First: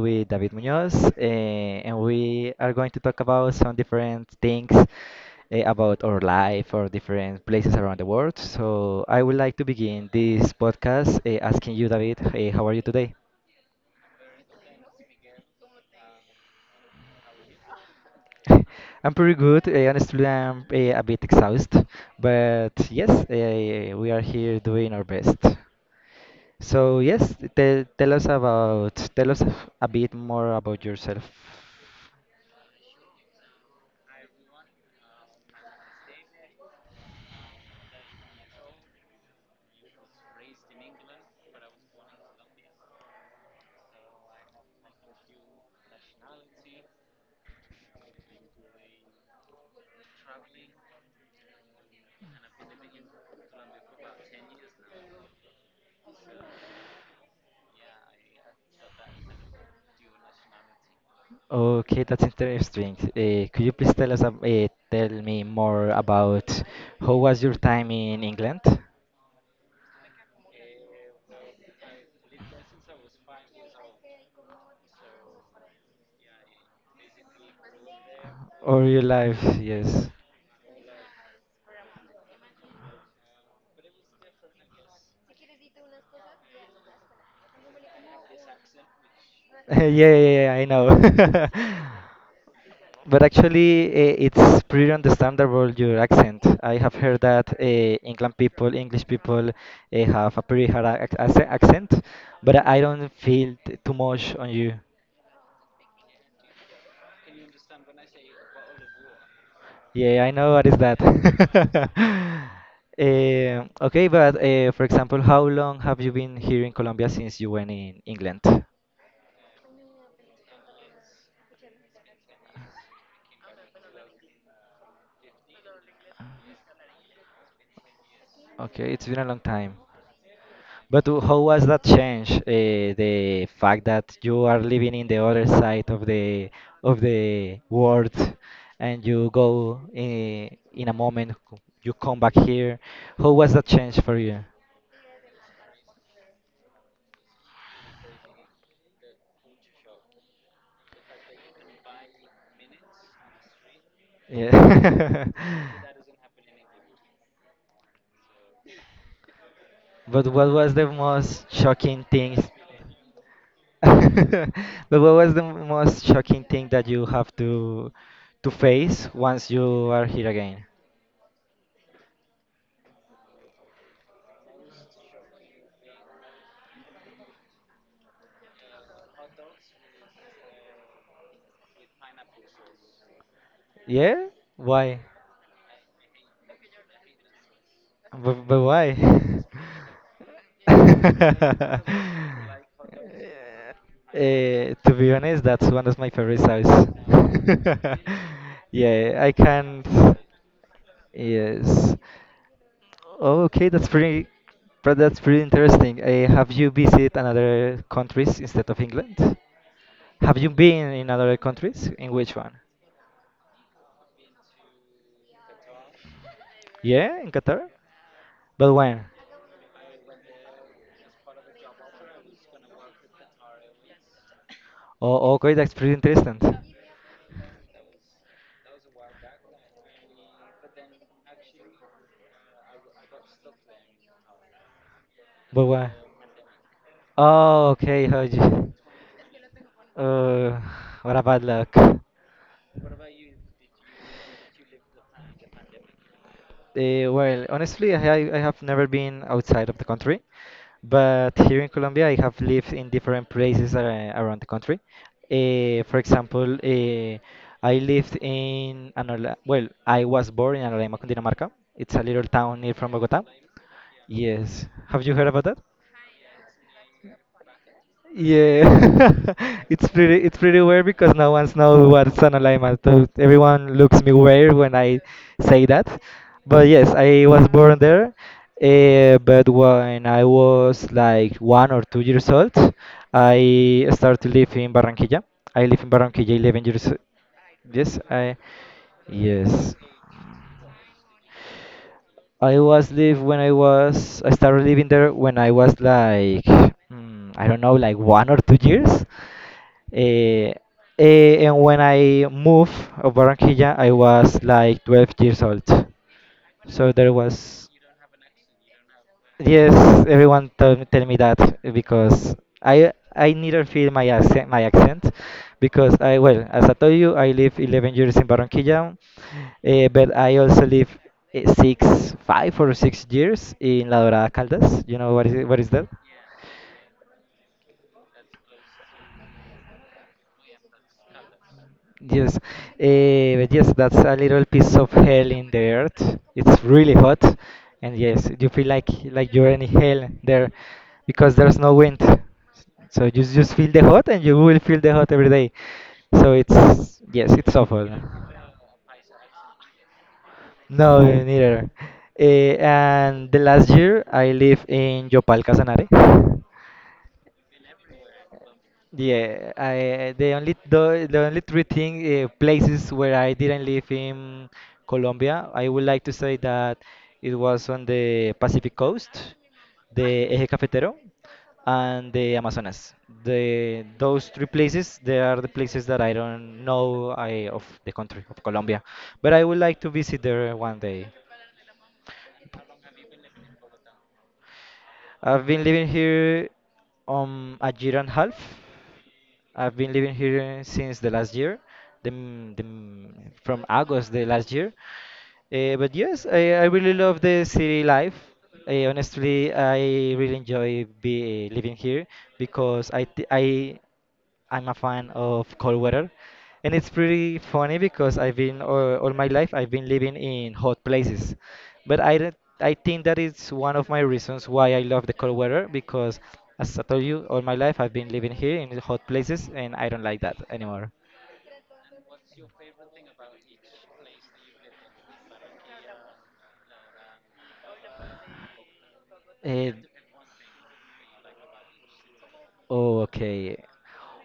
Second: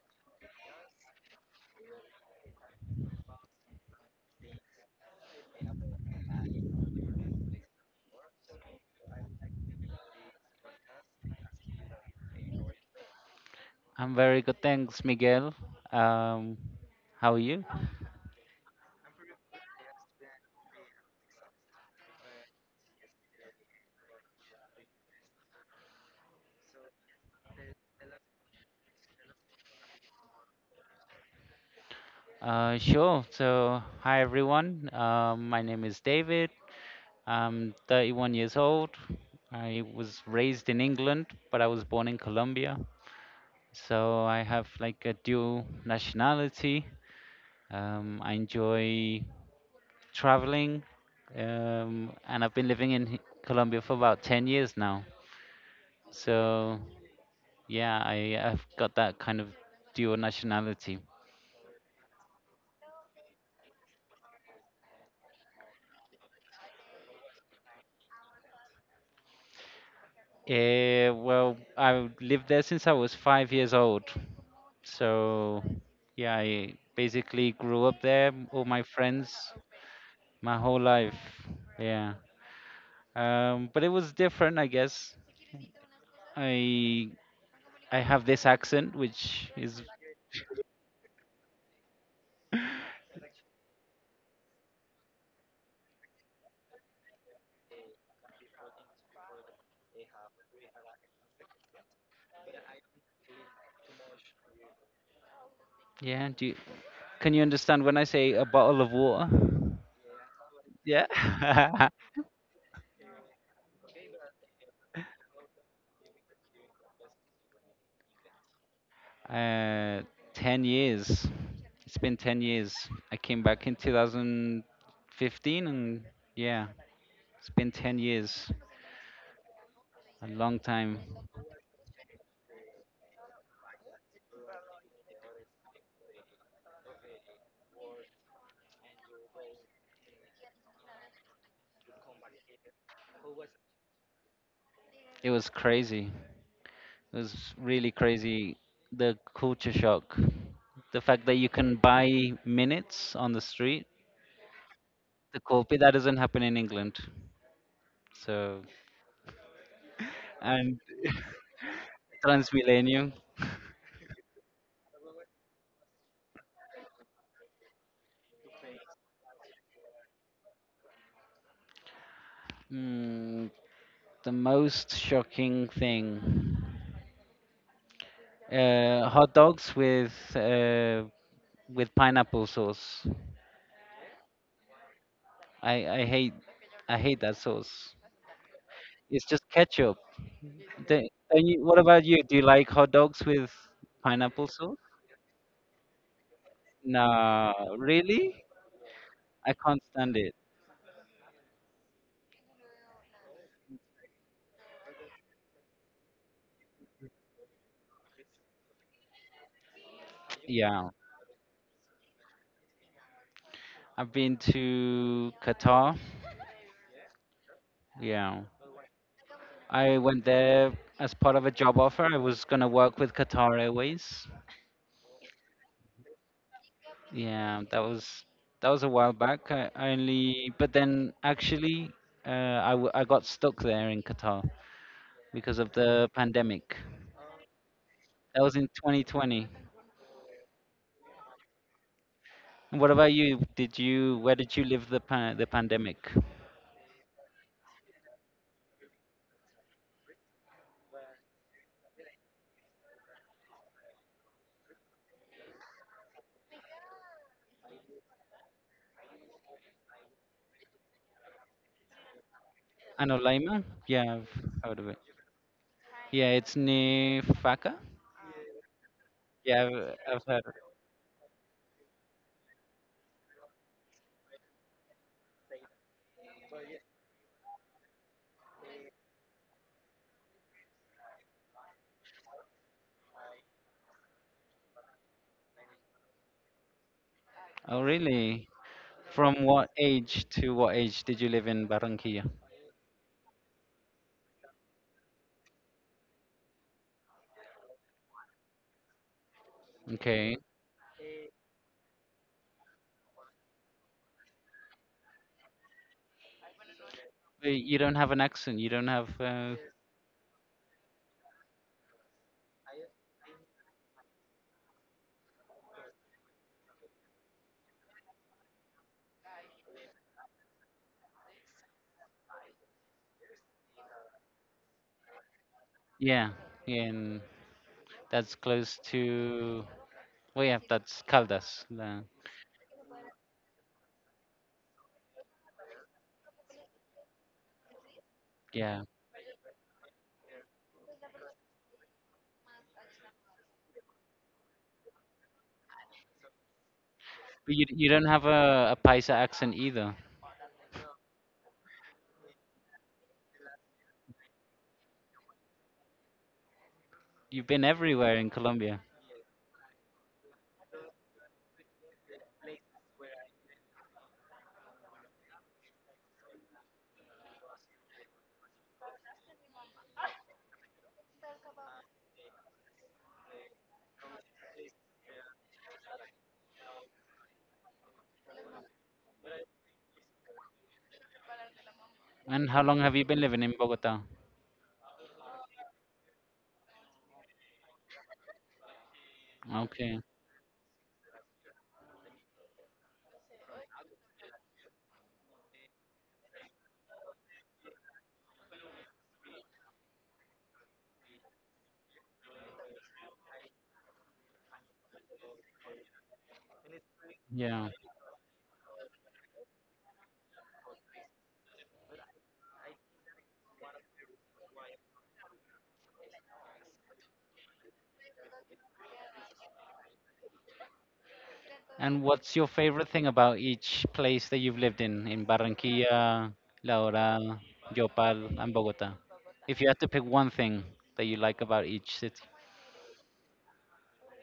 with David Munoz, and we are going to talk about some different things about our life or different places around the world. So I would like to begin this podcast asking you, David, how are you today? I'm very good, thanks, Miguel. Um, how are you? I'm pretty good. Honestly, I'm a bit exhausted, but yes, we are here doing our best. So yes, tell us a bit more about yourself. Sure. So, hi everyone. My name is David. I'm 31 years old. I was raised in England, but I was born in Colombia. So I have like a dual nationality. I enjoy traveling, and I've been living in Colombia for about 10 years now. So yeah, I've got that kind of dual nationality. Okay, that's interesting. Could you please tell us, tell me more about how was your time in England Well, I lived there since I was 5 years old. So, yeah, I basically grew up there, all my or your life? friends, Yes. my whole life. Yeah. But it was different, I guess. I I have this accent, which is Yeah, yeah, yeah, I know. But actually, it's pretty understandable your accent. I have heard that England people, English people, have a pretty hard accent, but I don't feel too much on you. yeah. Can you understand when I say a bottle of water? Yeah, I know what is that. Yeah. Eh, okay, but for example, how long have you been here in Colombia since you went in England? uh, 10 years. It's been 10 years. I came back in 2015, and yeah. It's been 10 years, Okay, it's been a long time. a long time. But how was that change? The fact that you are living in the other side of the world, and you go in a moment, you come back here. How was that change for you? It was crazy. It was really crazy. The culture shock. The fact that you can buy minutes on the street Yeah. to copy, that doesn't happen in England. So, But what was and the most shocking thing? Transmillennium. But what was the most shocking thing that you have to face once you are here again? Mm, the most shocking thing. Hot dogs with pineapple sauce. Yeah? Why? I, I hate I hate that sauce. But why? It's just ketchup. What about you? Do you like hot dogs with pineapple Eh, sauce? to be honest, that's one of my favorite songs. No, really? Yeah, I I can't can't. stand it. Yes. Oh, okay, that's pretty interesting. Have you visited another countries instead of England? Have you Yeah, been in other countries? In which one? I've been to Qatar. Yeah, in Qatar. Yeah, But when? I went there as part of a job offer. I was gonna work with Qatar Airways. Oh, okay, that's pretty interesting. Yeah, that was a while back. But then actually, I got stuck there in Qatar because But of when? the pandemic. Oh, okay. That was in 2020. Uh, what a bad luck. And what about you? Did you Where did you live the pandemic? Well, honestly, I have never been outside of the country, but here in Colombia, I have lived in different places around the country. For example, uh, I lived in Anola well, I was born in Anola, Cundinamarca. It's a little town near from Bogota. Anolaima? Yeah, I've Yes. heard of it. Have you heard about that? Yeah, it's near Faka. Yeah, Yeah, I've it's heard of pretty it. weird because no one's know what's an alignment. So everyone looks me weird when I say that. But yes, I was born there. But when I was like 1 or 2 years old, I started to live in Barranquilla. I live in Barranquilla 11 years. Oh, Yes, I really? From what yes. age to what age did you live in Barranquilla? I was live when I was I started living there when I was like I don't know like 1 or 2 years. Okay. Eh, and when I moved of Barranquilla, I was like 12 years old. So there But was. you don't have an accent. You don't have. Yes, everyone tell me that because I neither feel my accent because I well as I told you I live 11 years in Barranquilla, but I also live six five or 6 years in La Dorada Caldas. What is that? Yeah, yeah, and that's close to. Well, yeah, that's Caldas. Yes, but yes, that's a little piece of hell in the earth. It's really hot, and yes, you feel Yeah, like you're in hell there, because there's no wind. So you just feel the hot, and you will feel the hot every day. So it's yes, it's but you awful. you don't have a Paisa accent either. No, oh, neither. Eh, and the last year I live in Yopal, Casanare. You've been everywhere in Colombia. Yeah, I the only three thing places where I didn't live in Colombia, I would like to say that it was on the Pacific coast, the Eje Cafetero, and the Amazonas. The Those three places, they are the places that I don't know I of the country of Colombia, but I would like to visit there one day. And how long have you been living in Bogota? I've been living here a year and a half. I've been Okay. living here since the last year, from August the last year. But yes, I really love the city life. Honestly, I really enjoy be living here because I I'm a fan of cold weather, and it's pretty Yeah. funny because I've been all my life I've been living in hot places, but I don't- I think that is one of my reasons why I love the cold weather because as I told you all my life I've been living here in hot places and I don't like that anymore. And what's your favorite thing about each place that you've lived in Barranquilla, La Dorada, Yopal, and Bogota? If you Uh, had to pick one thing that you like about each city. Oh, okay.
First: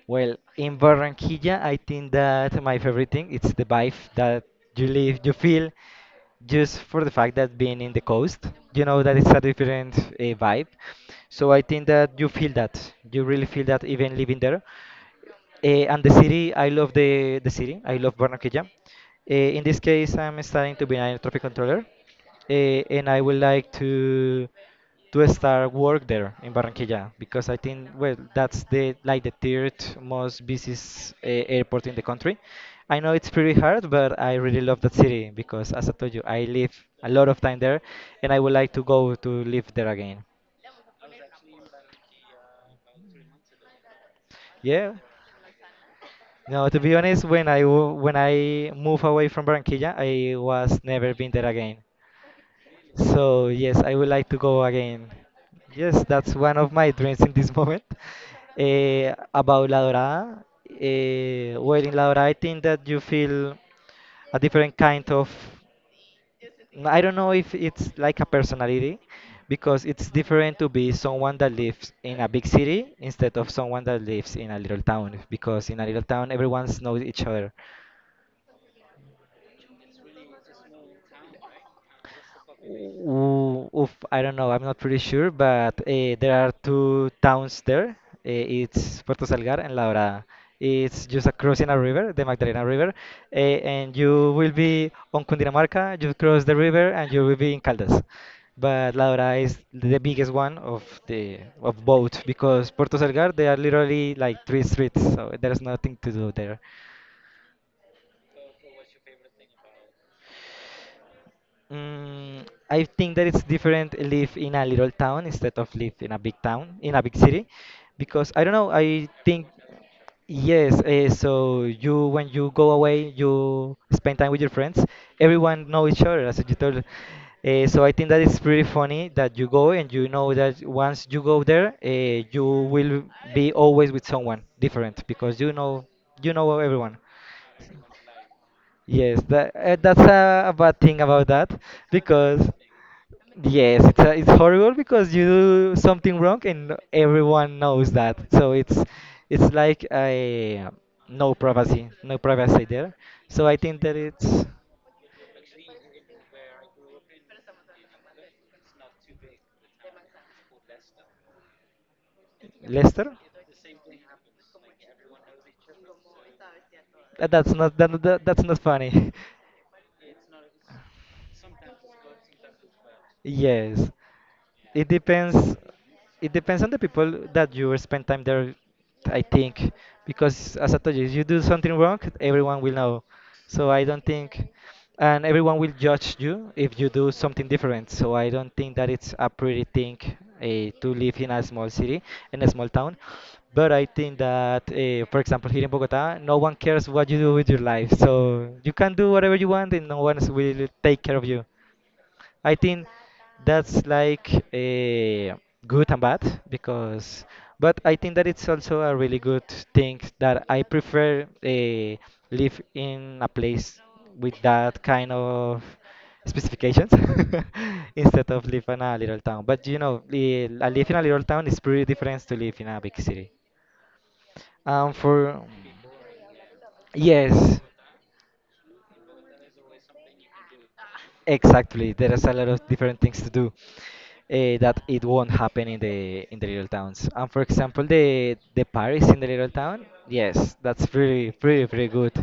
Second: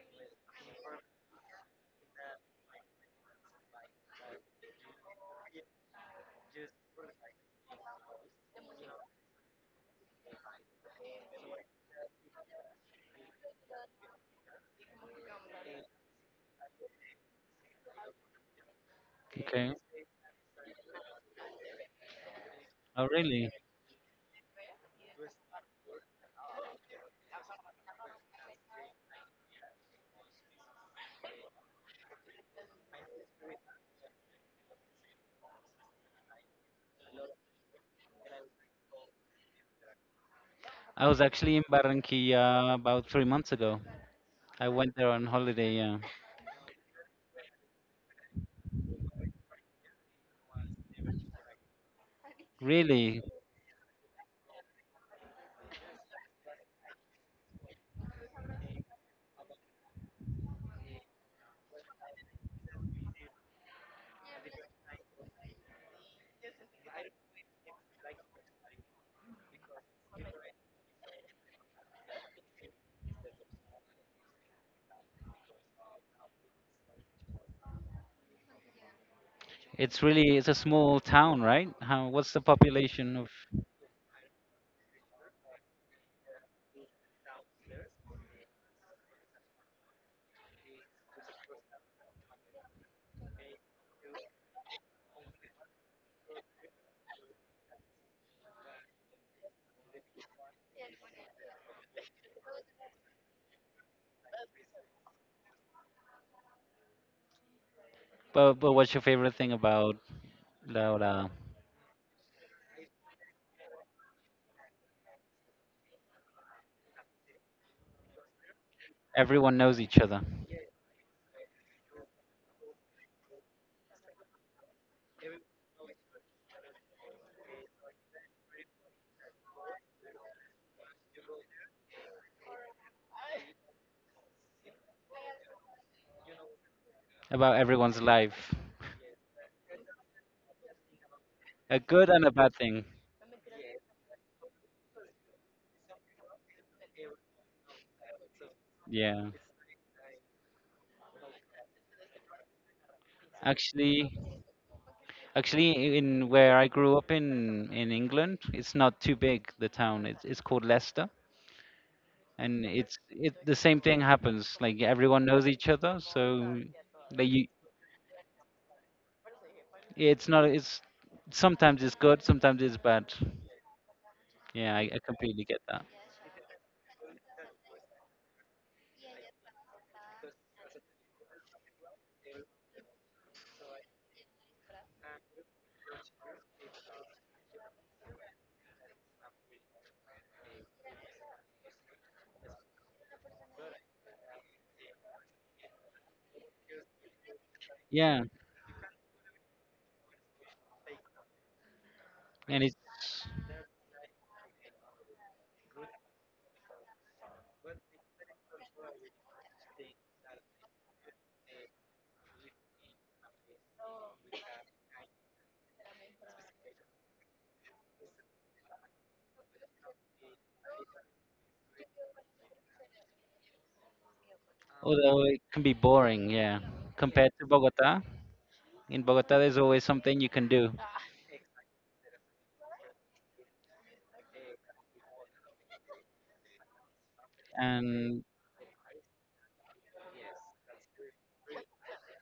Well, in Barranquilla, I think that my favorite thing it's the vibe that you live, you feel, just for the fact that being in the coast, you know that it's a different vibe. So I think that you feel that, you really feel that even living there. Eh, and the city, I love the city. I love Barranquilla. Eh, in Okay. this case, I'm starting to be an air traffic controller, Oh, and I would really? like to start work there in Barranquilla because I think well that's the like the third most busiest airport in the country. I know it's pretty hard, but I really love that city because, as I told you, I live a lot of time there, and I would like to go to live there again. I was actually in Barranquilla about 3 months ago. I Yeah, went there on holiday, yeah. no, to be honest, when when I move away from Barranquilla, I was never been there again. Really? So yes, I would like to go again. Yes, that's one of my dreams in this moment. Eh, about La Dorada, well, in La Dorada, I think that you feel a different kind of. I don't know if it's like a personality, because it's different to be someone that lives in a big city instead of someone that lives in a little town. Because in a little town, everyone knows each other. It's a small town, right? What's the population of, Ooh, oof, I don't know. I'm not pretty sure, but there are two towns there. Uh, it's Puerto Salgar and La Dorada. It's just crossing a river, the Magdalena River, and you will be on Cundinamarca. You cross the river and you will be in Caldas. But La Dorada is the biggest one of the of both because Puerto Salgar they are literally like three streets, so there's nothing to do there. but what's your favorite thing about La Dorada? Mm, I think that it's different live in a little town instead of live in a big town, in a big city, because I don't know, I think Everyone knows each other, yes, so you when you go away, you spend time with your friends, everyone know each other as you told. So I think that it's pretty funny that you go and you know that once you go there, you will be always with someone different because you know everyone. about everyone's life. Yes, that that's a bad thing about that A good and a because bad thing. yes, it's horrible because you do something wrong and everyone knows that. So Yeah. it's like a no privacy, no privacy there. So I think that Actually, it's actually, in where I grew up in England, it's not too big. The town it's called Leicester, and it's Leicester. It the same thing happens. Like everyone knows each other, so like you, That's not that, that, that's not funny. it's not it's sometimes it's good, sometimes it's bad. Yes, Yeah, I, it I completely depends. get that. It depends on the people that you spend time there, I think, because as I told you, if you do something wrong, everyone will know. So I don't think, and everyone will judge you if you do something different. So I don't think that it's a pretty thing to live in a small city, in a small town. But I think that, for example, here in Bogota, no one cares what you do with your life. Yeah, So you can do whatever you want, and no one will take care of you. I and it's think that's like a good and bad because, but I think that it's also a really good thing that I prefer live in a place with that kind of specifications instead of live in a little town. But you know, I live in a little town is pretty different to live in a big city. Although it For can be boring. Yeah, compared to yes, Bogota, in Bogota there's always something you can do. exactly, there is a lot of different things to do that it won't happen in the little towns. And for example, And the Paris in the little town, yes, that's pretty good.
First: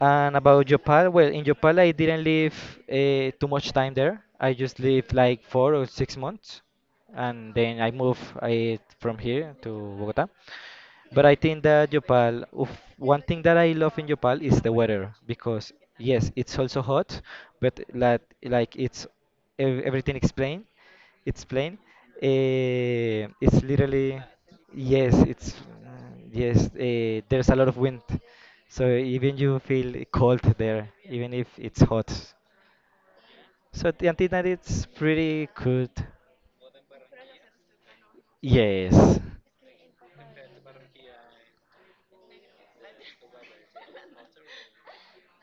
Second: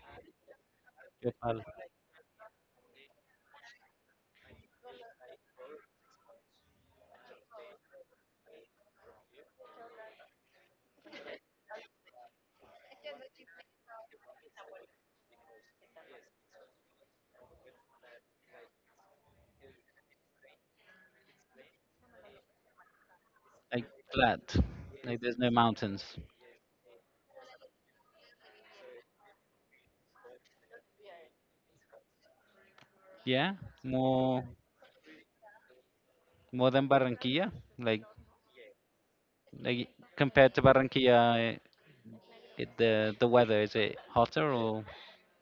And about Jopal, well, they in are Jopal I didn't live too much time there. I just lived like 4 or 6 months, and then from here to Bogota. But I think that Yopal, oof, one thing that I love in Yopal is the weather because yes, it's also hot, but like it's everything is plain. It's plain. Eh, it's like literally flat, yes, like there's no it's mountains. Yes. Eh, there's a lot of wind, so even you feel cold there, even if it's hot. Yeah, So I think more that it's pretty good. more than Barranquilla. Like Yes. like compared to Barranquilla, the weather is it hotter or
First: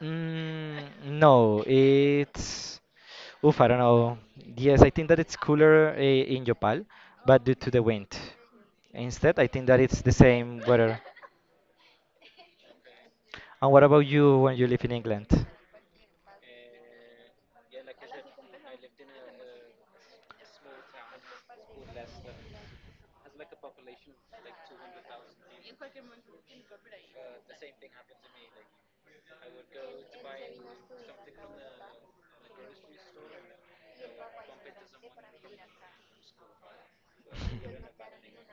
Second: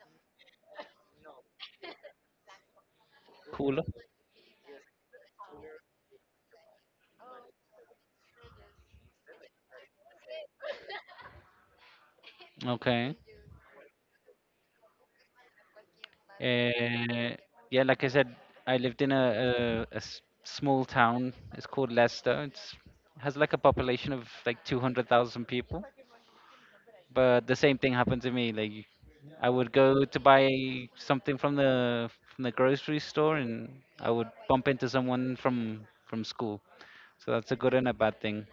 Mm, no, it's. Oof, I don't cooler? know. Yes, I think that it's cooler in Yopal, but due to the wind. Instead, I think that it's the same weather. Okay. And what about you when you live in England? Uh, yeah, like I said, I lived in a small town. It's called Leicester. It's has like a population of like 200,000 people. But the same thing happened to me. Like I would go to buy something from the grocery store, and I would bump into someone from school. So that's a good and a bad thing.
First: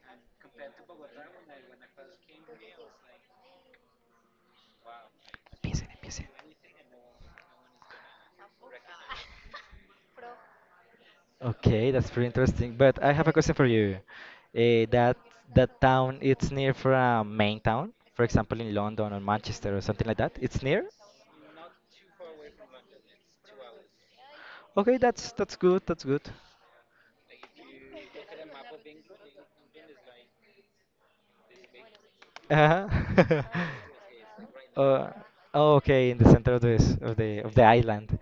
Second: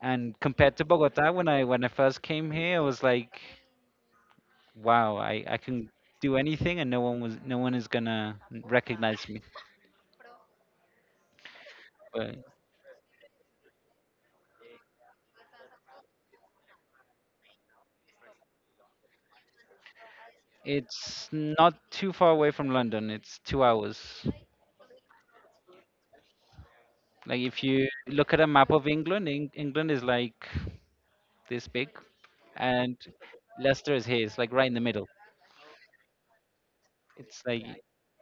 And compared to Bogota, when I first came here, I was like, wow, I Piensen, can piensen. do anything, and no one is gonna recognize me. Okay, that's pretty But interesting. But I have a question for you. Uh, that that town, it's near from main town, for example, in London or Manchester or something like that. It's near. it's not too far away from London. It's 2 hours. Okay, that's good. That's good. Like if you look at a map of England, England is like this big, and Uh-huh. Leicester is his, like right in the middle. Uh, okay, in the center of this It's of the like, island.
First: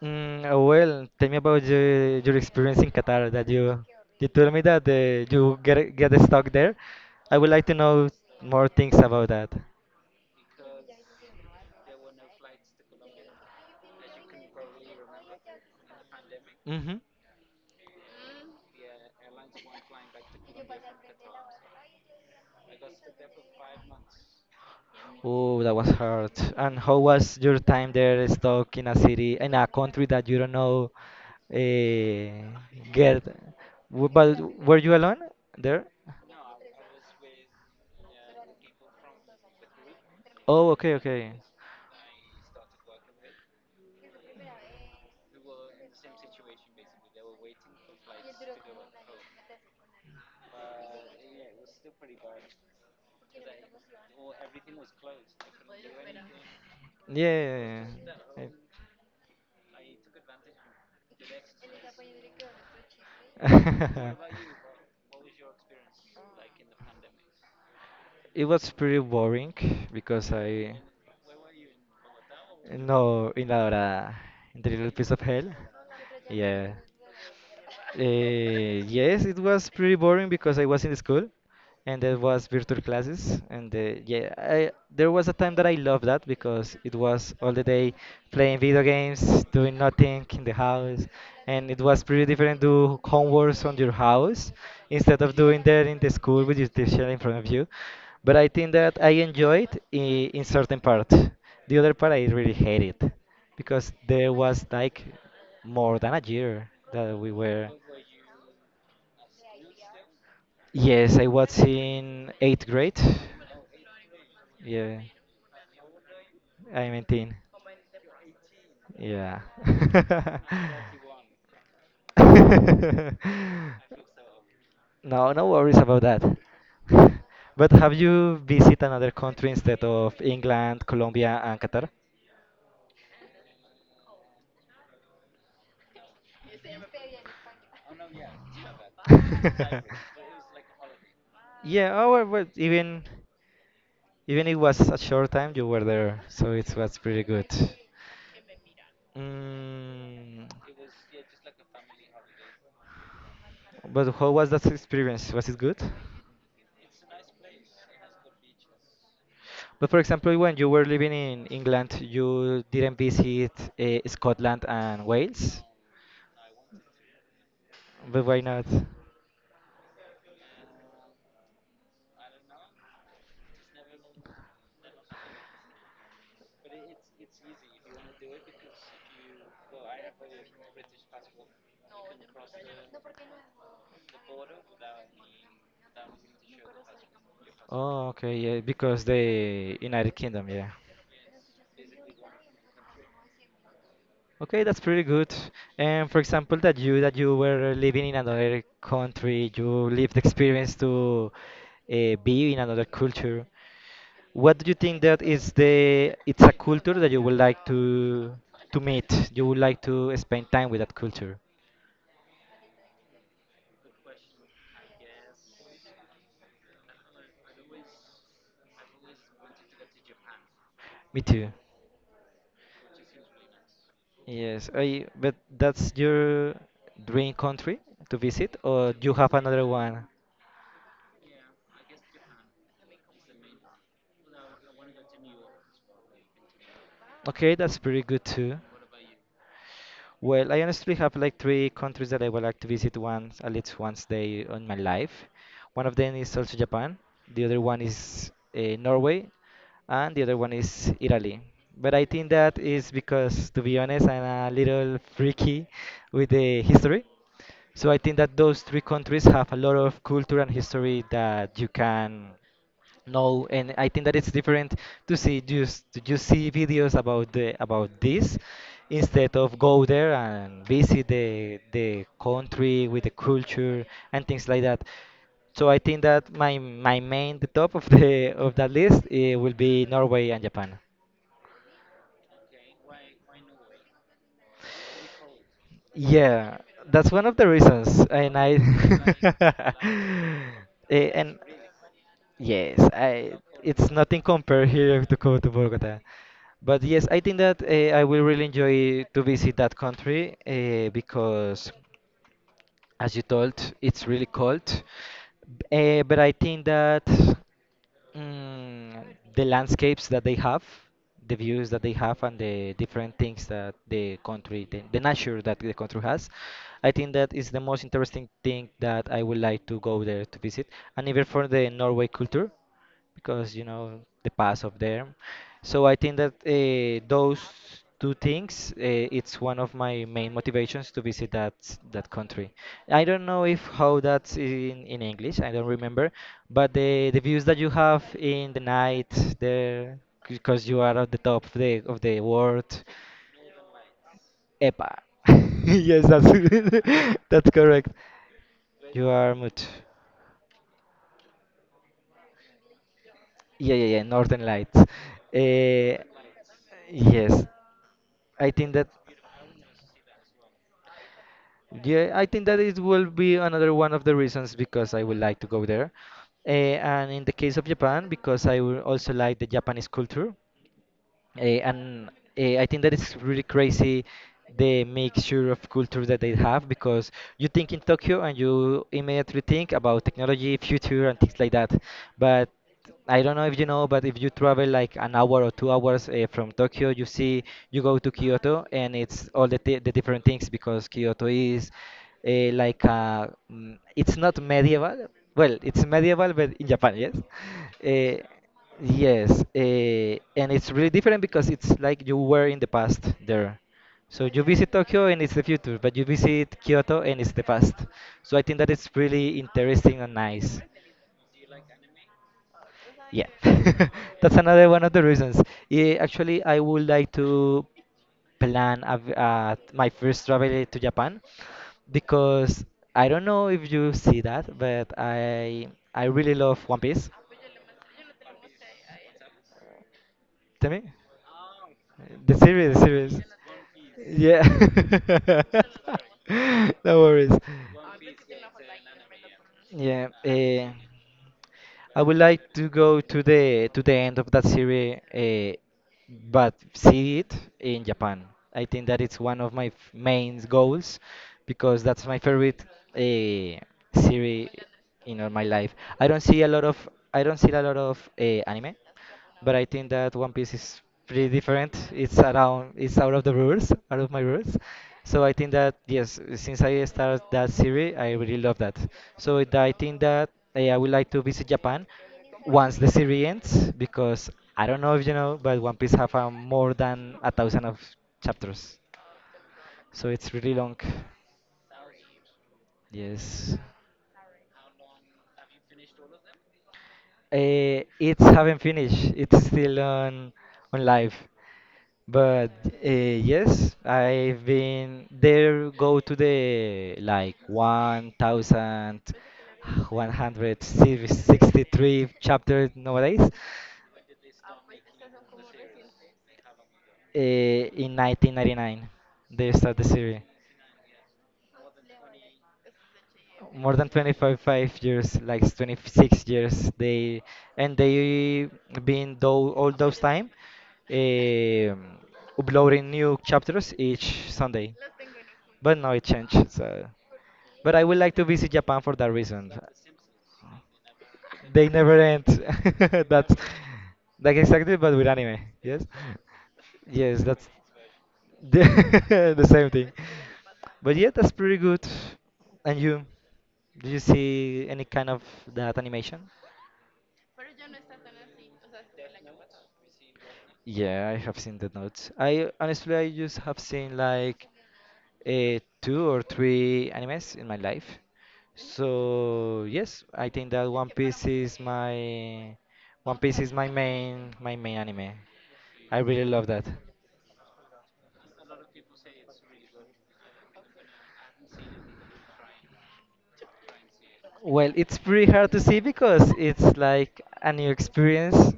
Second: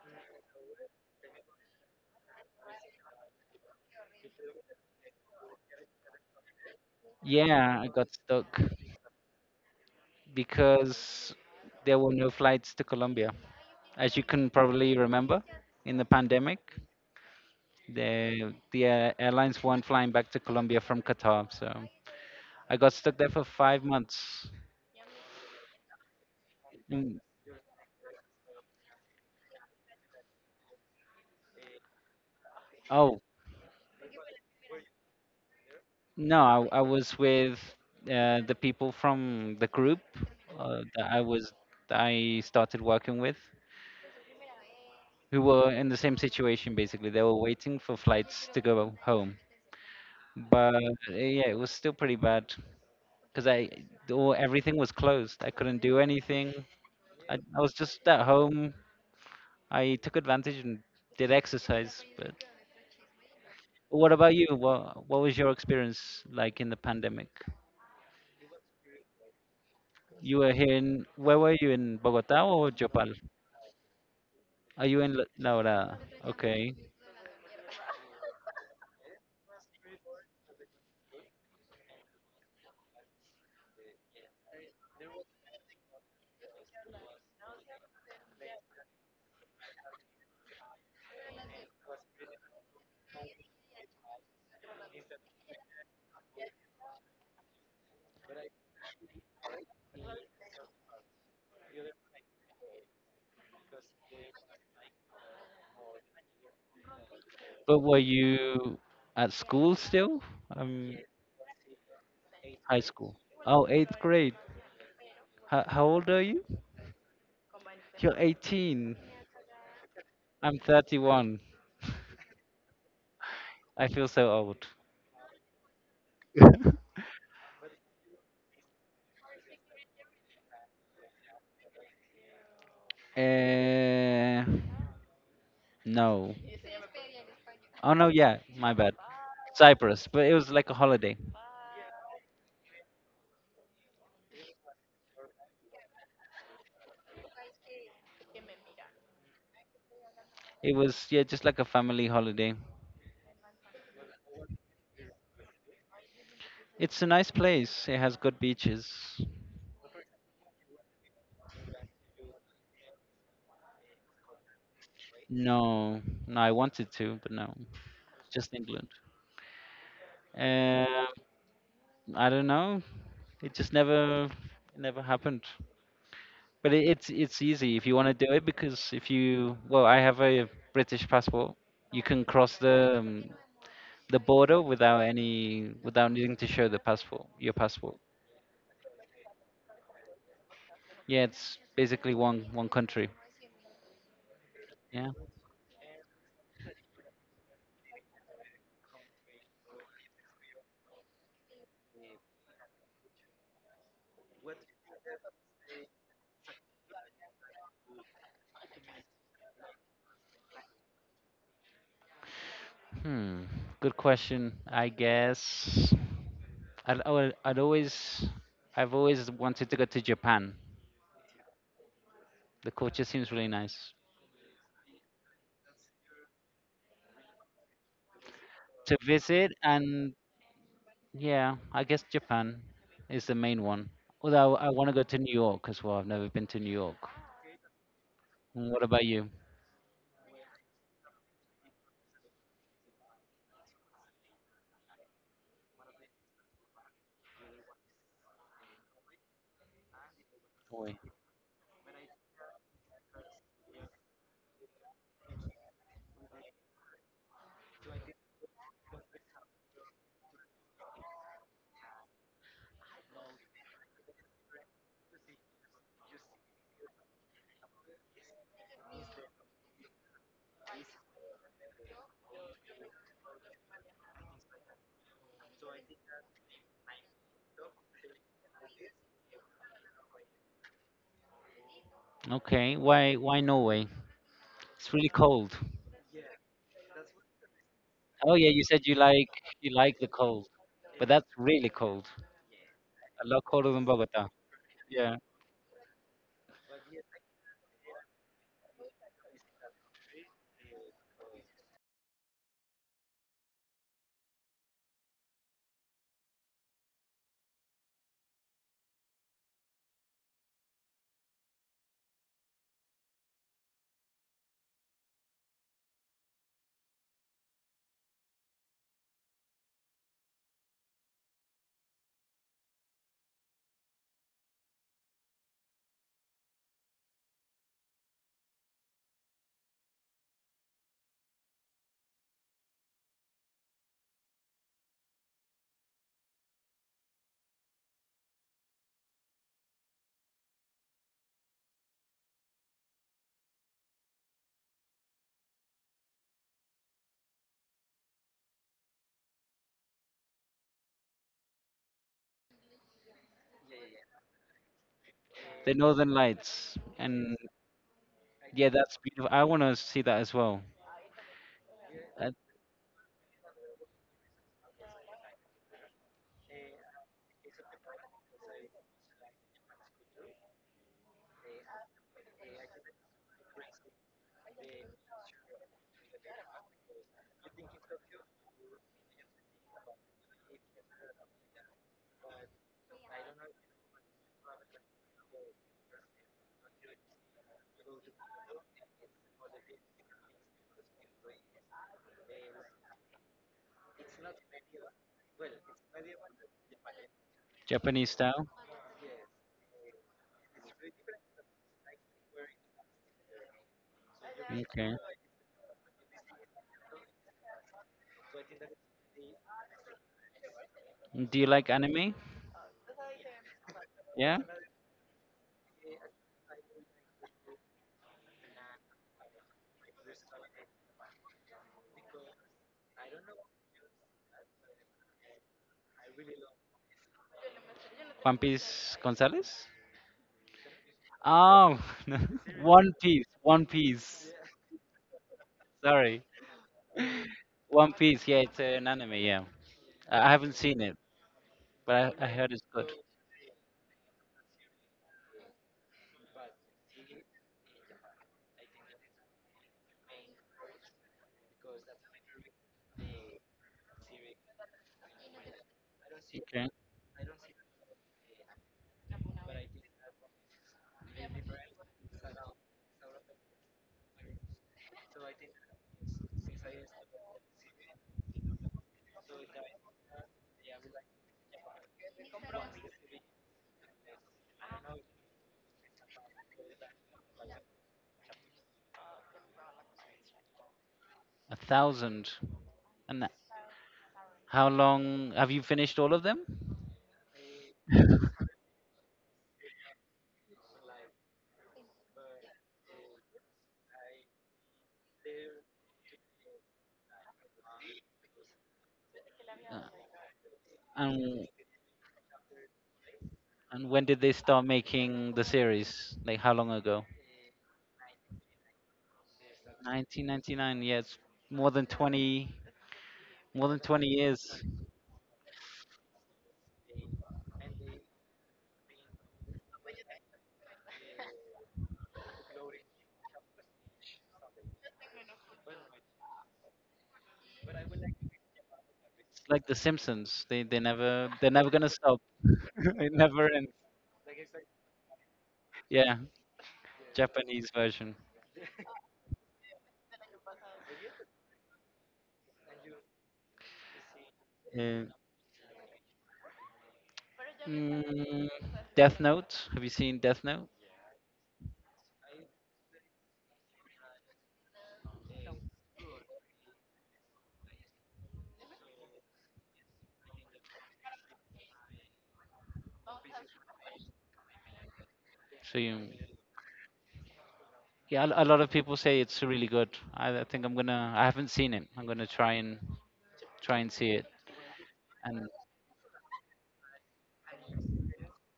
Well, tell me about your experience in Qatar. That you told me that you get stuck there. I would like to yeah, I got know stuck more things about that. because there were no flights to Colombia. As you can probably remember, in the pandemic, Mm-hmm. the airlines weren't flying back to Colombia from Qatar, so I got stuck there for 5 months. Oh, that was hard. And how Mm, was your time there, stuck in a city, in a country that you don't know? Uh, Oh get. But were you alone there? no, I was with the people from the group Oh, uh, okay, that I okay. was that I started working with, who were in the same situation basically. They were waiting for flights to go home, but yeah, it was still pretty bad because I all everything was closed. I couldn't do anything. I was Yeah. just at it- home. I took advantage and did exercise. But what about you? What was your experience like in the pandemic? It was pretty boring because You were here I, in Where were you in Bogota or Jopal? No, in the Are little you piece in of La hell. Laurada? Okay, Yeah. Yes, it was pretty boring because I was in school, and there was virtual classes, and there was a time that I loved that because it was all the day playing video games, doing nothing in the house, and it was pretty different do homeworks on your house instead of doing that in the school with your teacher in front of you. But I think that in certain part. The other part I really hate it because there was like more than a year that we were. but were you at school still? Um, Yes, I was in eighth High grade. school. Oh, eighth grade. Yeah, How old are you? I'm 18. You're 18. Yeah. I'm 31. I feel so old. No, no worries about that. But have you visited another country instead of England, Colombia, and Qatar? Uh, no. Oh, no, yeah, my bad. Cyprus, but it was like a holiday. Yeah, oh, well, but even it was a short time you were there, so it was pretty good. Mm, It was, yeah, just like a family holiday. but how was that experience? Was it good? It's a nice place. It has good beaches. But for example, when you were living in England, you didn't visit Scotland and Wales? No, no, I wanted to, but no, But why just not? England. Um, I don't know. It just never happened. But it's easy if you want to do it because if you well, I have a British passport. You can cross the border without needing to show your passport. Oh, okay, yeah, because the United Kingdom, yeah. Yeah, it's basically one country. Okay, that's pretty Yeah. good. And for example, that you were living in another country, you lived experience to be in another culture. What do you think that is the it's a culture that you would like to meet? You would like to spend time with that culture. Hmm. Good question. I guess I'd, I would- I'd always I've always wanted to go to Japan. Me too. The culture seems really nice But that's your dream country to visit, or to you have visit another one? and yeah, I guess Japan is the main one. Although I want to go to New York as well. I've never been to New York. Okay, that's pretty good too. And what about you? Well, I honestly have like three countries that I would like to visit once, at least once day on my life. One of them is also Japan, the other one is Norway, and the other one is Norway. Italy. But I think that is because, to be honest, I'm a little freaky with the history. So I think that those three countries have a lot of culture and history that you can no, and I think that it's different to see just to just see videos about the about this instead of go there and visit the country with the culture and things like that. So I think that my main the top of the of that list will be Norway and Japan. Okay, why Norway? It's really cold. Yeah, that's one of the reasons, Oh and yeah, I you said you like the cold, Eh, but that's and really cold. yes, A I lot colder than it's nothing Bogota. compared here to Yeah, go to Bogota. But yes, I think that I will really enjoy to visit that country because as you told, it's really cold. But I think that mm, the landscapes that they have, the views that they have, and the different things that the country, the nature that the country has, I think that is the most interesting thing that I would like to go there to visit. And even for the Norway culture, because you know the past of them. So I think that those two things it's one of my main motivations to visit that country. I don't know if how that's in English. I don't remember, but the views that you have in the night there because you are at the top of the world. Epa. yes, that's that's correct. You are mute. Yeah, yeah, yeah, Northern Lights. the Northern Lights, and Yes, I yeah, think that. that's beautiful. I want to see that as well. Yeah, I Uh, think that it will be another one of the reasons because I would like to go there. Uh, and in the case of Japan, because I would also like the Japanese culture. Eh, and I think that is really crazy the mixture of culture that they have because you think in Tokyo and you immediately think about technology, future, and things like that. But I don't know if you know, but if you travel like an hour or 2 hours from Tokyo, you see, you go to Kyoto and it's all the different things because Kyoto is it's not medieval. Well, it's medieval, but in Japan, yes. Japanese Uh, style. Yes, and it's really different because it's like you were in the past there. So you visit Okay. Tokyo and it's the future, but you visit Kyoto and it's the past. So I think that it's really interesting and nice. Do you like anime? Yeah, Yeah, that's another one of the reasons. Yeah, actually, I would like to plan my first travel to Japan because I don't know if you see that, but I really love One Piece. Juan Piece Gonzalez. Tell me. Oh, no. The One series. Piece, One Piece. Yeah. Sorry, No worries. One Piece. Yeah, it's an anime. Yeah, Yeah. I haven't seen it, I but would I heard like it's to go good. to the end of that series, but see it in Japan. I think that it's one of main goals because that's my favorite uh, series in all my life. Okay, I don't see a lot of anime, but I think that One Piece is pretty different. It's around, it's out of the rules, out of my rules. So I think that yes, since I started that series, I really love that. I think that I would like to visit Japan once the series ends because I don't know if you know, but One Piece have more than a thousand of chapters, so it's really long. a thousand. And Yes. how long have you finished all of them? It's haven't finished. It's still on live. But yes, I've been there. Go to the like one thousand Uh, one hundred And sixty-three chapter nowadays. And when did they start making the series? Like how long ago? In 1999, they start the series. 1999. Yeah, it's more than 20, more More than than 20 25 years. It's 5 years, like 26 years. They And they been though all those time um, uploading new chapters each Sunday. But now it changed. So. But I would like to visit Japan for that reason. like The Simpsons. They're They never gonna never stop. end. It That's never ends. like exactly, but with anime. Yes, Yeah, yes, that's Japanese version. The same thing. But yeah, that's pretty good. And you, do you see any Yeah. kind of that animation? Mm, Death Note. Have you seen Death Note? Yeah, I have seen the notes. I honestly, I just have seen like two or three animes in my life. So yes, I think that One Piece is my One Piece is my main anime. So you, I really love that. yeah, a lot of people say it's really good. I think I'm gonna. I haven't seen it. I'm gonna try and see it. Well, it's pretty And hard to see because it's like a new experience,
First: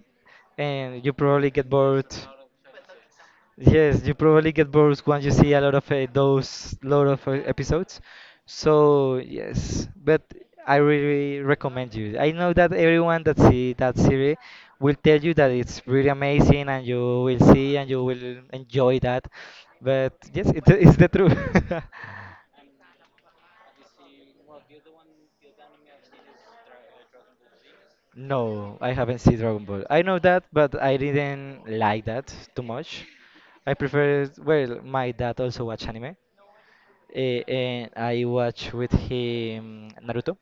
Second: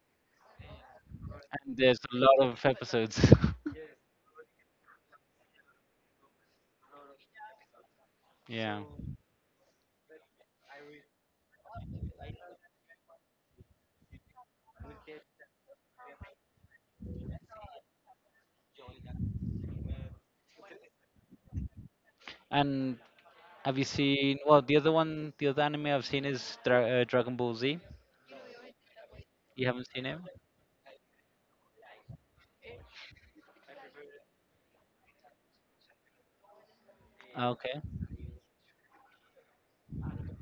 and you probably get and there's bored a lot of episodes. Yes, you probably get bored once you see a lot of those lot of episodes. Yeah. So yes, but I really recommend you. I know that everyone that see that series will tell you that it's really amazing, and you will see and you will enjoy that. But yes, it's it's the truth. And have you seen? Well, the other anime I've seen is Dragon Ball Z. No, I haven't seen Dragon You Ball. haven't I seen know it? that, but I didn't like that too much. I prefer, well, my dad also watch anime. Eh, Ah, okay. and I watch with him Naruto.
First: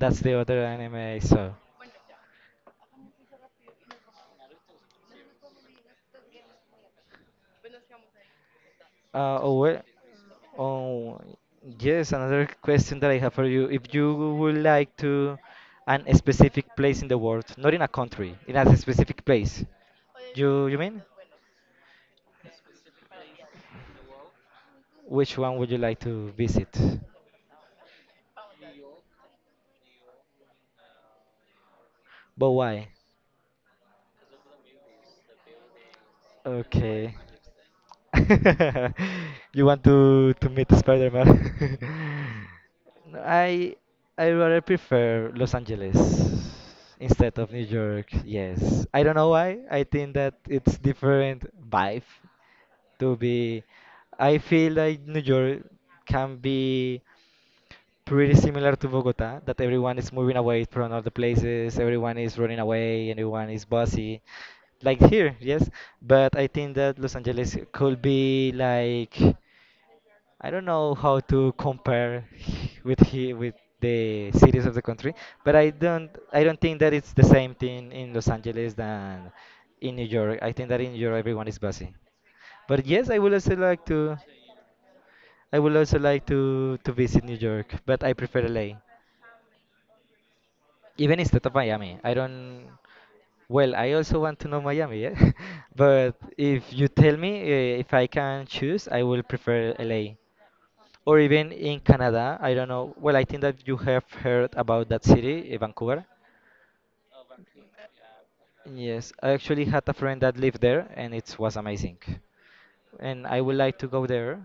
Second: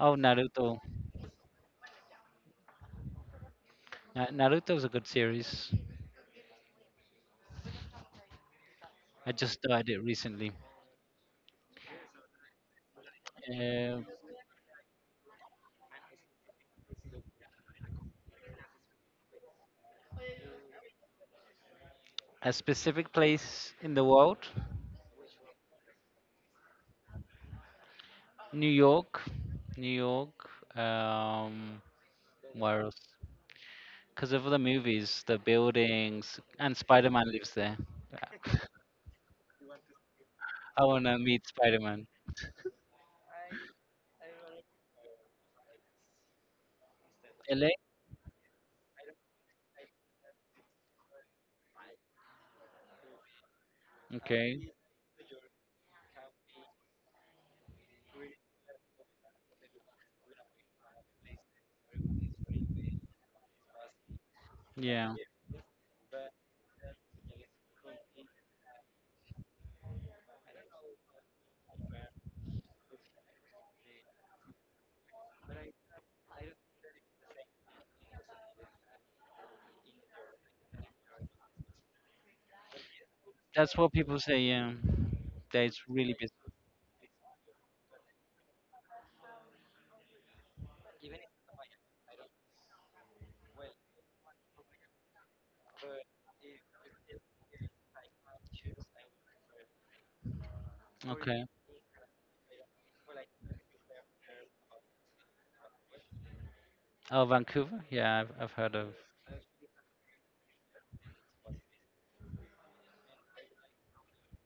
Oh, the other Naruto. anime I saw. Naruto's a good series. I just Oh well. started it recently. Oh yes, another question that I have for you. If Uh, you would like to an a specific place in the world, not in a country, in a specific place. You mean? a specific place in the world, Which one would you like to visit? New York, New York. Um, But where why? else? Because of the movies, the buildings, and Okay. Spider-Man lives there. You want to meet I wanna Spider-Man? meet Spider-Man. I I rather prefer Los Angeles instead of New LA. York. Yes. I don't know why. I think that it's different vibe to be I Okay. feel like New York can be pretty similar to Bogota, that everyone is moving away from other places, everyone is running away, everyone is busy, like Yeah. here, yes. But I think that Los Angeles could be like, I don't know how to compare with here with the cities of the country, but I don't think that it's the same thing in Los Angeles than in New York. I think that in New York everyone is busy. But yes, I would also That's like what to, people say. Yeah. I That would it's also really like busy. To visit New York, but I prefer LA. Even instead of Miami, I don't. Well, I also want to know Miami, yeah. But if you tell me if I can choose, I will prefer LA. Or Okay. even in Canada, I don't know. Well, I think that you have heard about that city, eh, Vancouver. Oh, Vancouver. Yeah, I've heard of. Yes, I actually had a friend that lived there, and it was amazing. And I would like to go there.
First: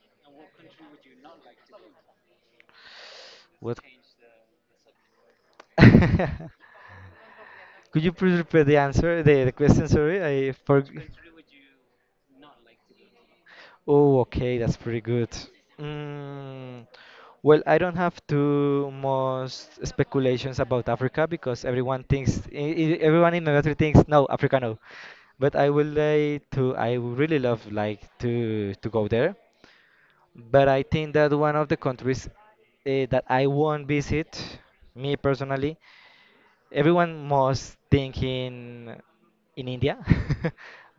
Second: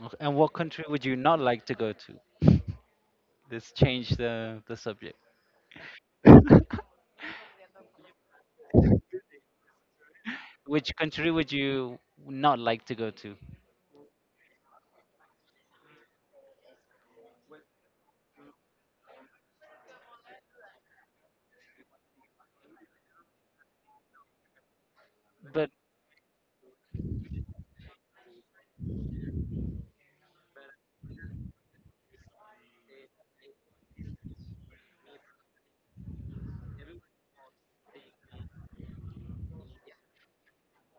Okay. And what country would you not like to go to? Let's What? change the subject. Could you please repeat the answer, the question? Sorry, I Which forgot. country would you not like to go to? Oh, okay, that's pretty good. Mm, well, I don't have too much speculations about Africa because everyone thinks, everyone in my country thinks, no, Africa, no. But I But would like to, I would really love like to go there. But I think that one of the countries that I won't visit, me personally, everyone must think in India,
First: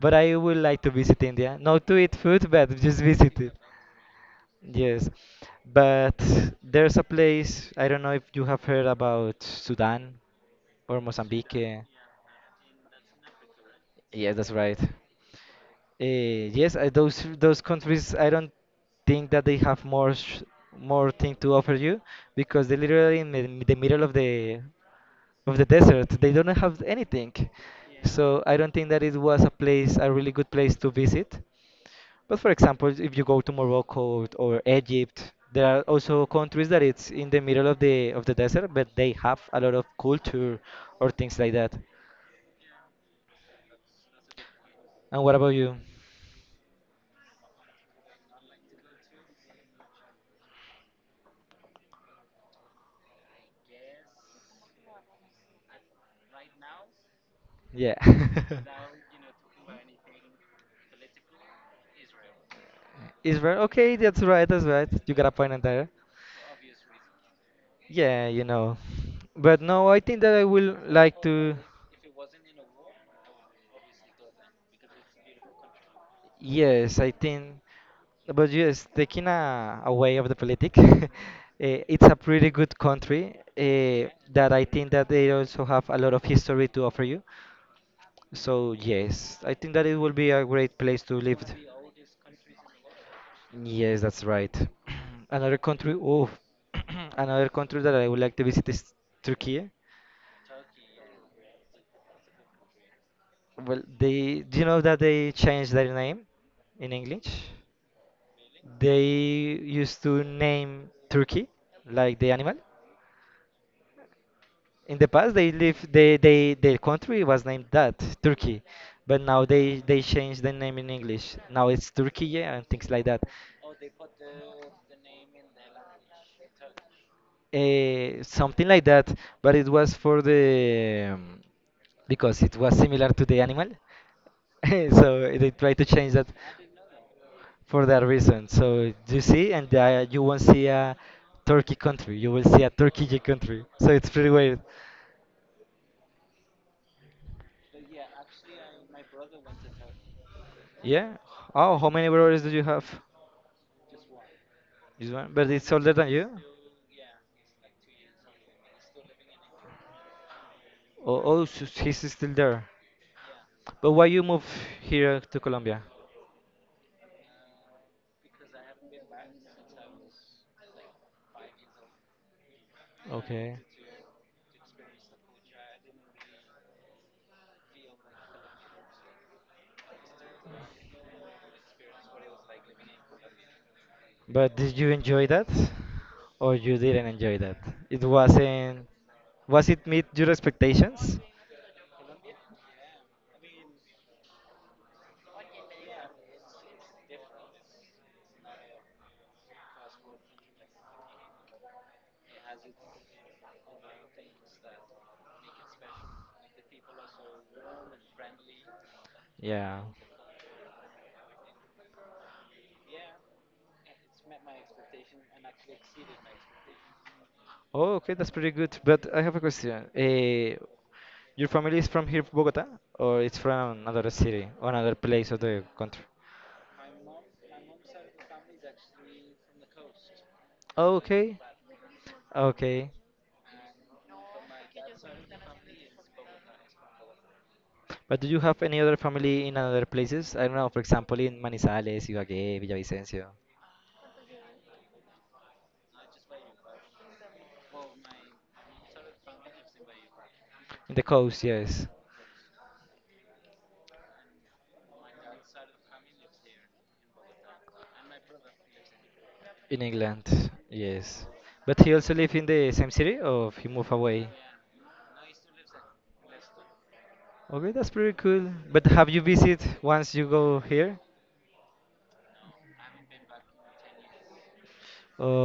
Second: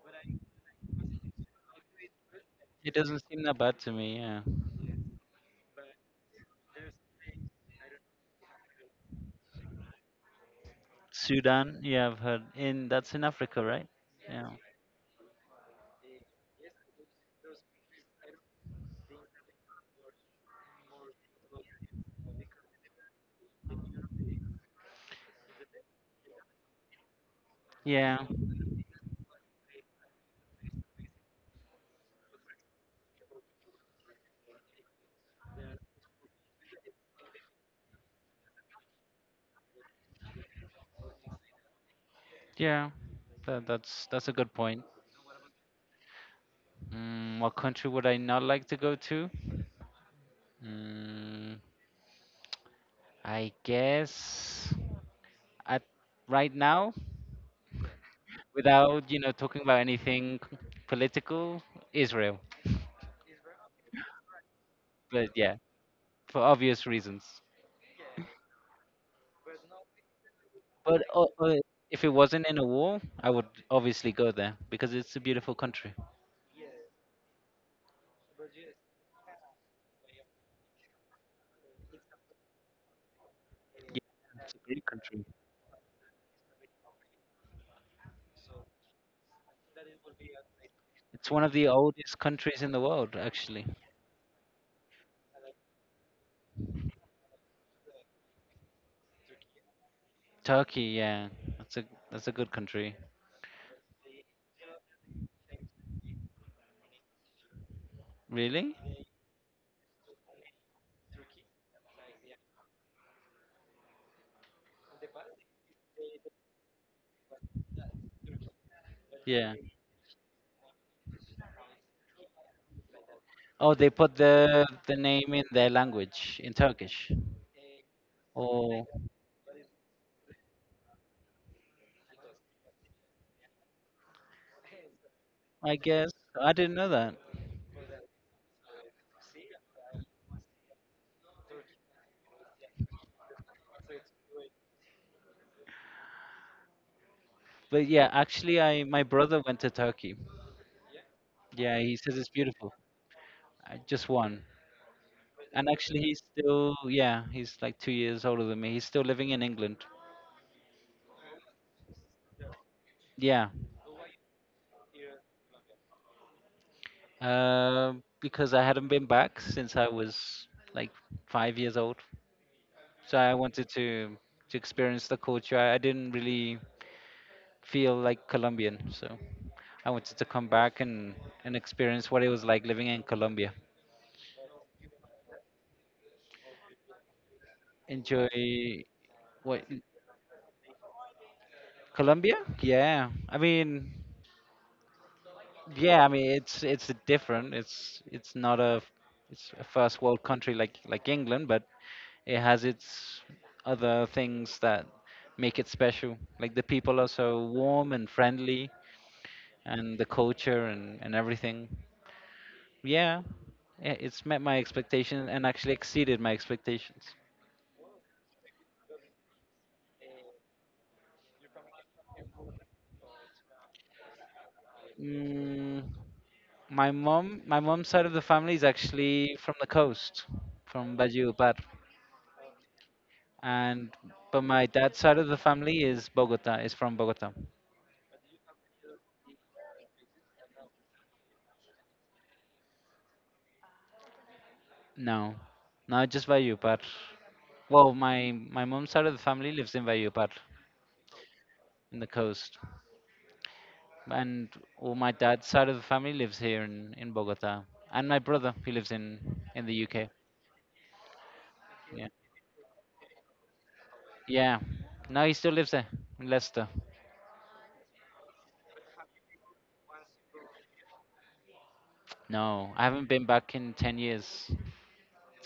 but I would like to visit India. Not to eat food, but it just doesn't visit seem it. that bad to me. Yeah. Yes, but there's a place I don't know if you have heard about Sudan or Sudan. Mozambique. Yeah, I've heard. In That's in Africa, right? Yeah, that's Yeah. right. Yes, those countries, I don't think that they have more thing to offer you because they're literally in the middle of the desert. They don't have anything, Yeah. so I don't think that it was a place, a really good place to visit. But for example, if you go to Morocco or Egypt, there are also countries that it's in the middle of the desert, but they have a lot of culture or things like that. Yeah. That's a good point. And what about you? What country would I not like to go to? Mm, I guess at right now, Yeah. without talking about anything political, Israel. Israel. Okay, that's right. That's right. You got But a point yeah, in there. for obvious reasons. Yeah, you know. But no, I think that I will But like to. if it wasn't in a war, I would obviously go there because it's a beautiful country. Yes, I think. But yes, taking a, away of the politic, it's a pretty good country Yeah, that it's a I great think that country. they also have a lot of history to offer you. So yes, I think that it will be a great place to It's live. one of the oldest countries in the world, actually. Yes, that's right. Another country, oh, another country that I would like to visit is Turkey. Turkey, yeah, that's a that's a good country. Well, they, do you know that they changed their name in English? Really? They used to name Turkey like the animal. In the past, they live, they, their country was named that, Turkey. But now Yeah. they changed the name in English. Now it's Turkey, yeah, and things like that. Oh, they put the name in their language in Turkish. Eh, something like Oh, that, but it was for the because it was similar to the animal, so they I tried to guess change that I didn't know that. for that reason. So you see, and you won't see a Turkey country, you will see a Turkey country. So it's pretty weird. But yeah, actually, I my brother went to Turkey. Yeah. Oh, Yeah, how he many says it's brothers do you beautiful. have? I just one. This one, but And it's older actually, than you. Yeah, he's like 2 years older than me. He's still living in England. Oh, oh, so he's still there. Yeah. But why you move here to Colombia? Uh, because I hadn't been back since I was like 5 years old. So I Okay. wanted to experience the culture. I didn't really feel like Colombian, so I wanted to come back and experience what it was like living in Colombia. But did you enjoy that? Or you didn't enjoy that? It Enjoy wasn't, what was it meet your expectations? Colombia? Yeah. I mean, yeah, I mean it's different. It's not a it's a first world country like England, but it has its other things that make it special. Like the people are so warm and friendly, Yeah. and the culture and everything. Yeah, it's met my expectations and actually exceeded my expectations. Oh, okay, that's pretty good. But I have a question. Your family is from here, Bogota, or it's from another city, or another place of the Mm, country? my mom's side of the family is actually from the coast, from Bajio Okay. Par. Okay. And but my dad's side of the family is from Bogota. But do you have any other family in other places? I don't know, for example, in Manizales, Ibagué, Villavicencio. No, not just Valledupar. Well, my mom's side of the family lives in Valledupar, In the coast, yes. in the coast, and all my dad's side of the family lives here in Bogota, and my brother he lives in the In UK. England, yes. But he Yeah, also live in the same city or he move away? yeah. No, he still lives there in Leicester. Okay, that's pretty cool. But have you visit once you go here? No, I haven't been back in 10 years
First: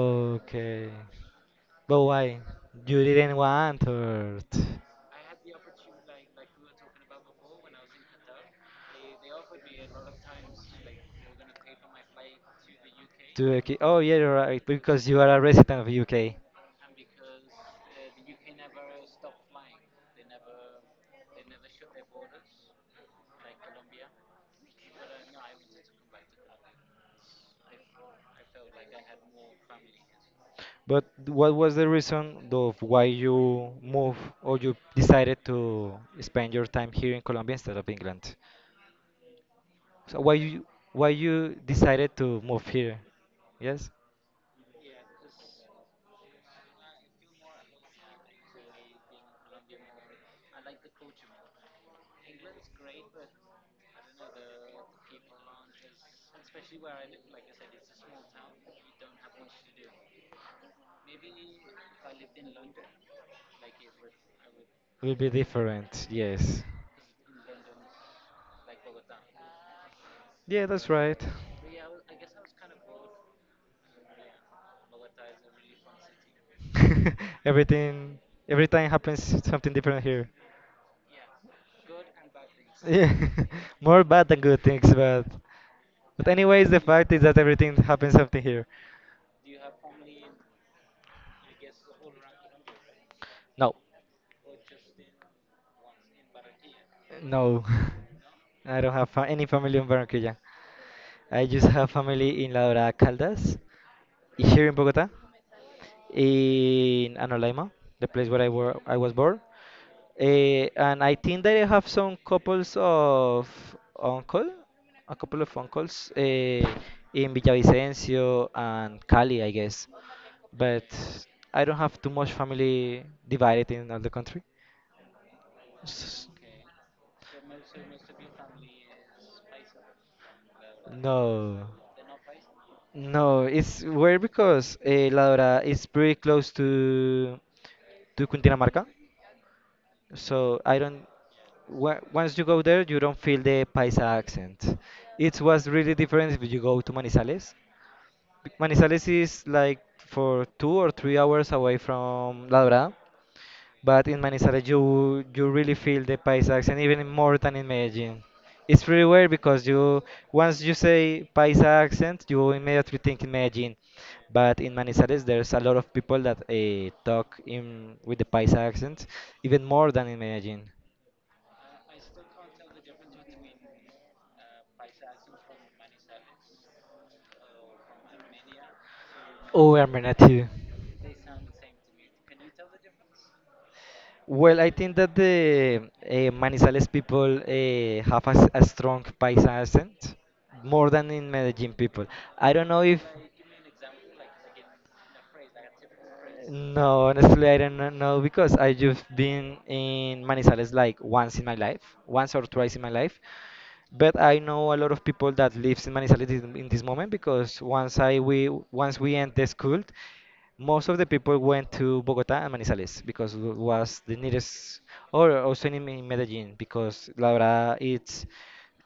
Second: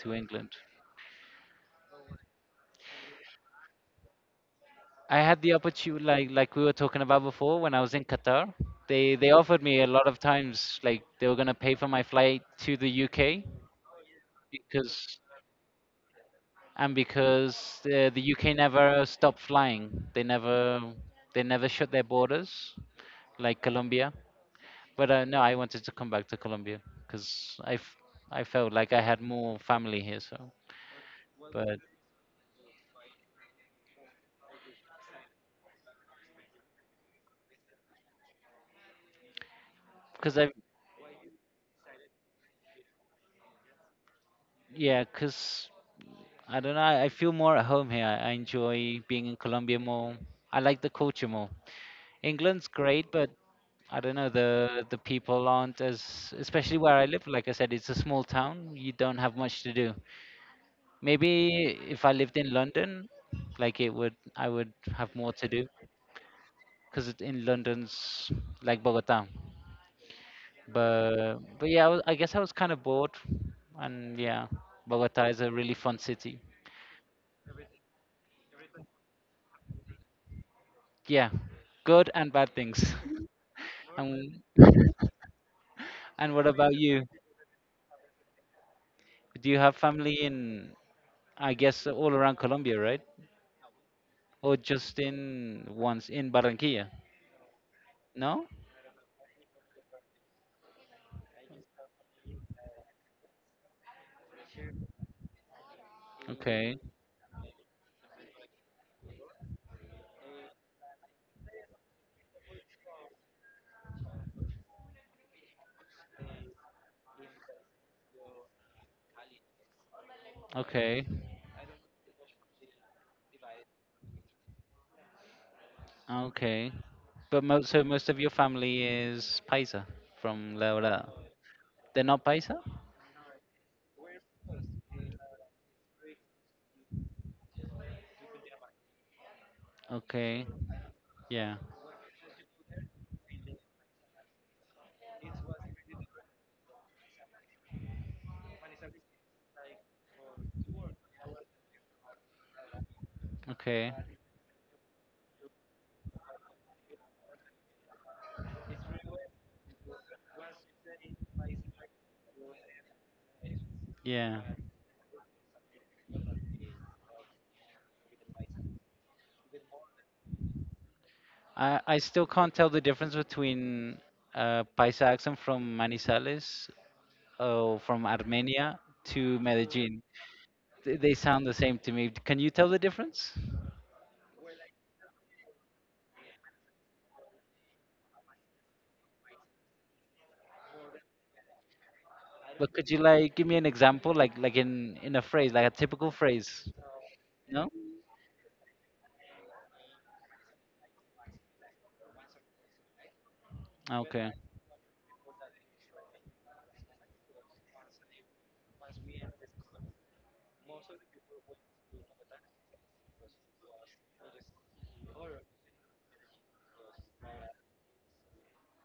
to England. But why? You didn't want or I had the opportunity, like we were talking about before, when I was in Qatar, they offered me a lot of times, like they were gonna pay for my flight to the UK to, okay. Oh yeah, you're right, because because you are a resident of UK. and because the UK never stopped flying, they never shut their borders like Colombia. But no, I wanted to come back to Colombia because I felt like I had more family here, so But what was but the reason of why you move or you decided to spend your time here in Colombia instead of England? So because I why you decided to move here? Yes, yeah, cause I don't know. I feel more at home here. I enjoy being in Colombia more. I like the culture more. England's great, but I don't know, the people aren't as, especially where I live. Like I said, it's a small town. You don't have much to do. Maybe if I lived in London, I would have will be more to do different. Yes, because in London's like Bogota. yeah, that's right. But yeah, I guess I was kind of bored, and yeah, Bogota is a really fun city. Everything every time happens something different here. Yeah, good and bad things. Yeah, more bad than And good things, but and what anyways, about the you? fact is that everything happens something here. Do you have family in, I guess, all around Colombia, right? No. Or just in once in Barranquilla? No, No? I don't have any family in Barranquilla. I just have family in La Dorada Caldas, here in Bogota, Okay, in Anolaima, the place where I was born. Eh, and I think that I have some couples of uncle, a couple of uncles, eh, in Villavicencio and Cali, I guess. But okay, I don't have too much family divided in all the country. okay. But most of your family is paisa from La Dorada. No. They're not paisa? No, it's weird because eh, La Dorada is pretty close to Cundinamarca. Okay, So I don't. yeah, Once you go there, you don't feel the Paisa accent. It was really different if you go to Manizales. Manizales is like for 2 or 3 hours away from La Dorada, okay. but in Manizales, you really feel the Paisa accent even more than in Medellin. It's pretty weird because you once you say Paisa accent, you immediately think in Medellin. Yeah. But in Manizales, there's a lot of people that talk in with the Paisa accent, even more than in Medellin. I still can't tell the difference between Paisa accent from Manizales or from Armenia to Oh, Medellin. Armenia too. They sound the same to me. Can you tell the difference? Well, I think that the Manizales people have a, a strong Paisa accent more than in Medellin people. I don't But know could you if. like give me an example, like in a phrase, like a typical phrase? No, honestly, I No. don't know because I just been in Manizales like once in my life, once or twice in my life, but Okay. I know a lot of people that lives in Manizales in this moment because once I we once we end the school, most of the people went to Bogota and Manizales because was the nearest, or also in Medellin because la verdad it's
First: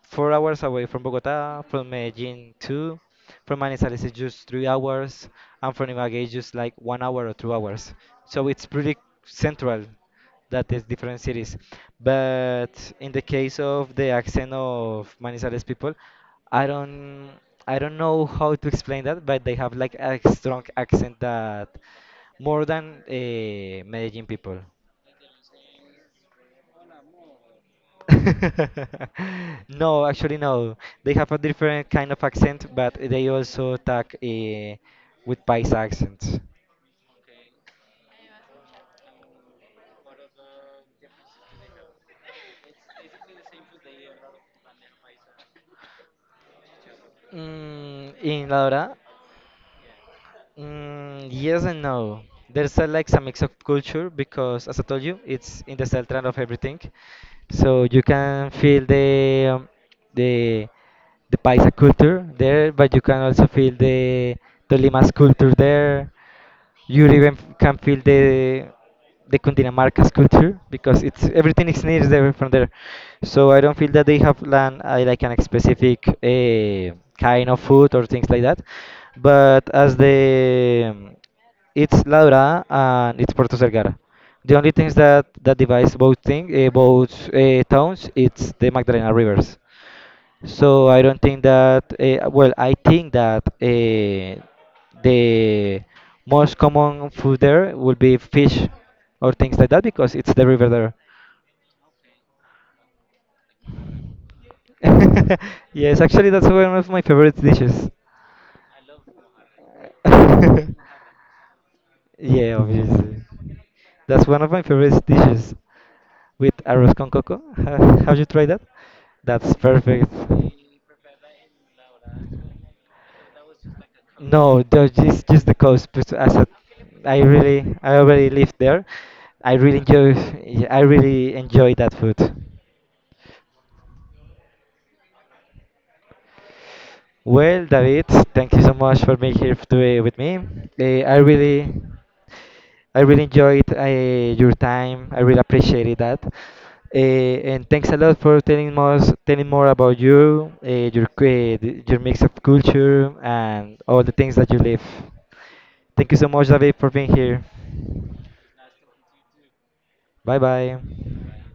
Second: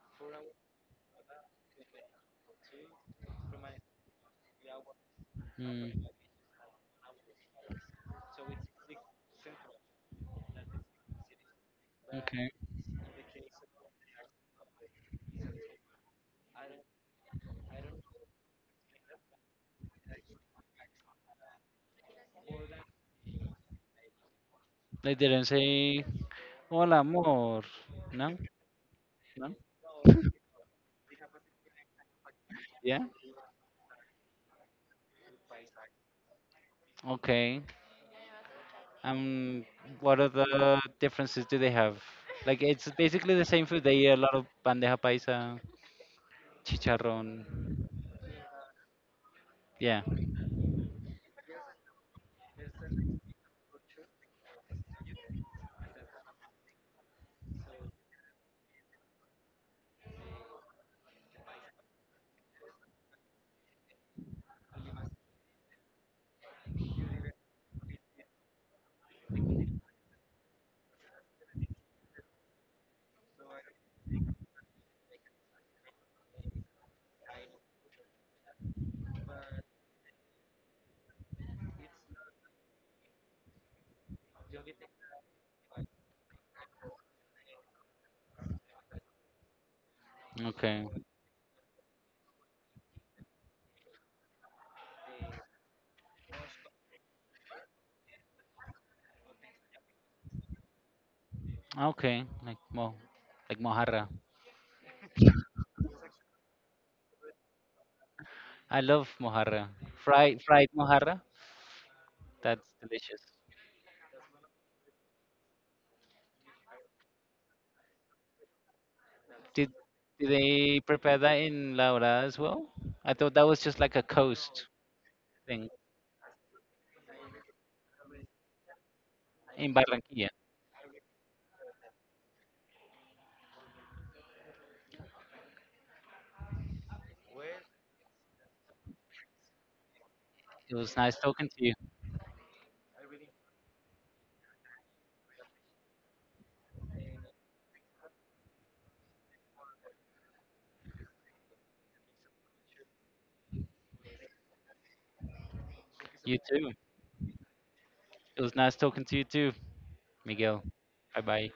4 hours away from Bogota, from Medellin two, from Manizales is just 3 hours, and Hmm. from Ibagué is just like one hour or 2 hours. So it's pretty central that is different cities. Okay. But in the case of the accent of Manizales people, I don't I don't know how to explain that, but they have like a strong accent that more than Medellin people. They didn't say hola amor. No? No? No, actually, no. They have a different kind of accent, but Yeah? they also talk with Paisa accents. Okay. Um what are the differences do they have? Like it's basically the same food. They eat a lot of bandeja paisa, chicharrón. Mm, in La Dorada, Yeah. mm, yes and no. There's a, like a mix of culture because, as I told you, it's in the center of everything. So you can feel the the the Paisa culture there, but you can also feel the Tolima's culture there. You even can feel the Cundinamarca's culture because it's everything is near there from there. So I don't feel that they have land like an specific kind of food or things like that. But as the it's La Dorada and it's Puerto Vergara. The only things that that divides both thing both towns it's the Magdalena rivers. So Okay. I don't think that, well, I think that the most common food there would be fish or things like that because it's the river there. Okay. Like mojarra. Yes, actually, that's one of my favorite dishes. I love mojarra. Fried fried mojarra. Yeah, That's obviously. delicious. That's one of my favorite dishes. With arroz con coco. Have you tried that? That's Did perfect. did they prepare that in La Dorada as well? I thought that was just like a No, coast just the thing. coast. But as a, I really, I already live there. I In really enjoy, Barranquilla. I really enjoy that food. Well, David, thank you so much for being here today with me. It was Eh, nice talking to you. I really enjoyed your time. I really appreciated that. Uh, and thanks a lot for telling more about you, your uh, your mix of culture, and all the things that you live. Thank you so You much, too. David, for being here. It was nice talking to you too, Bye Miguel. bye. Bye bye.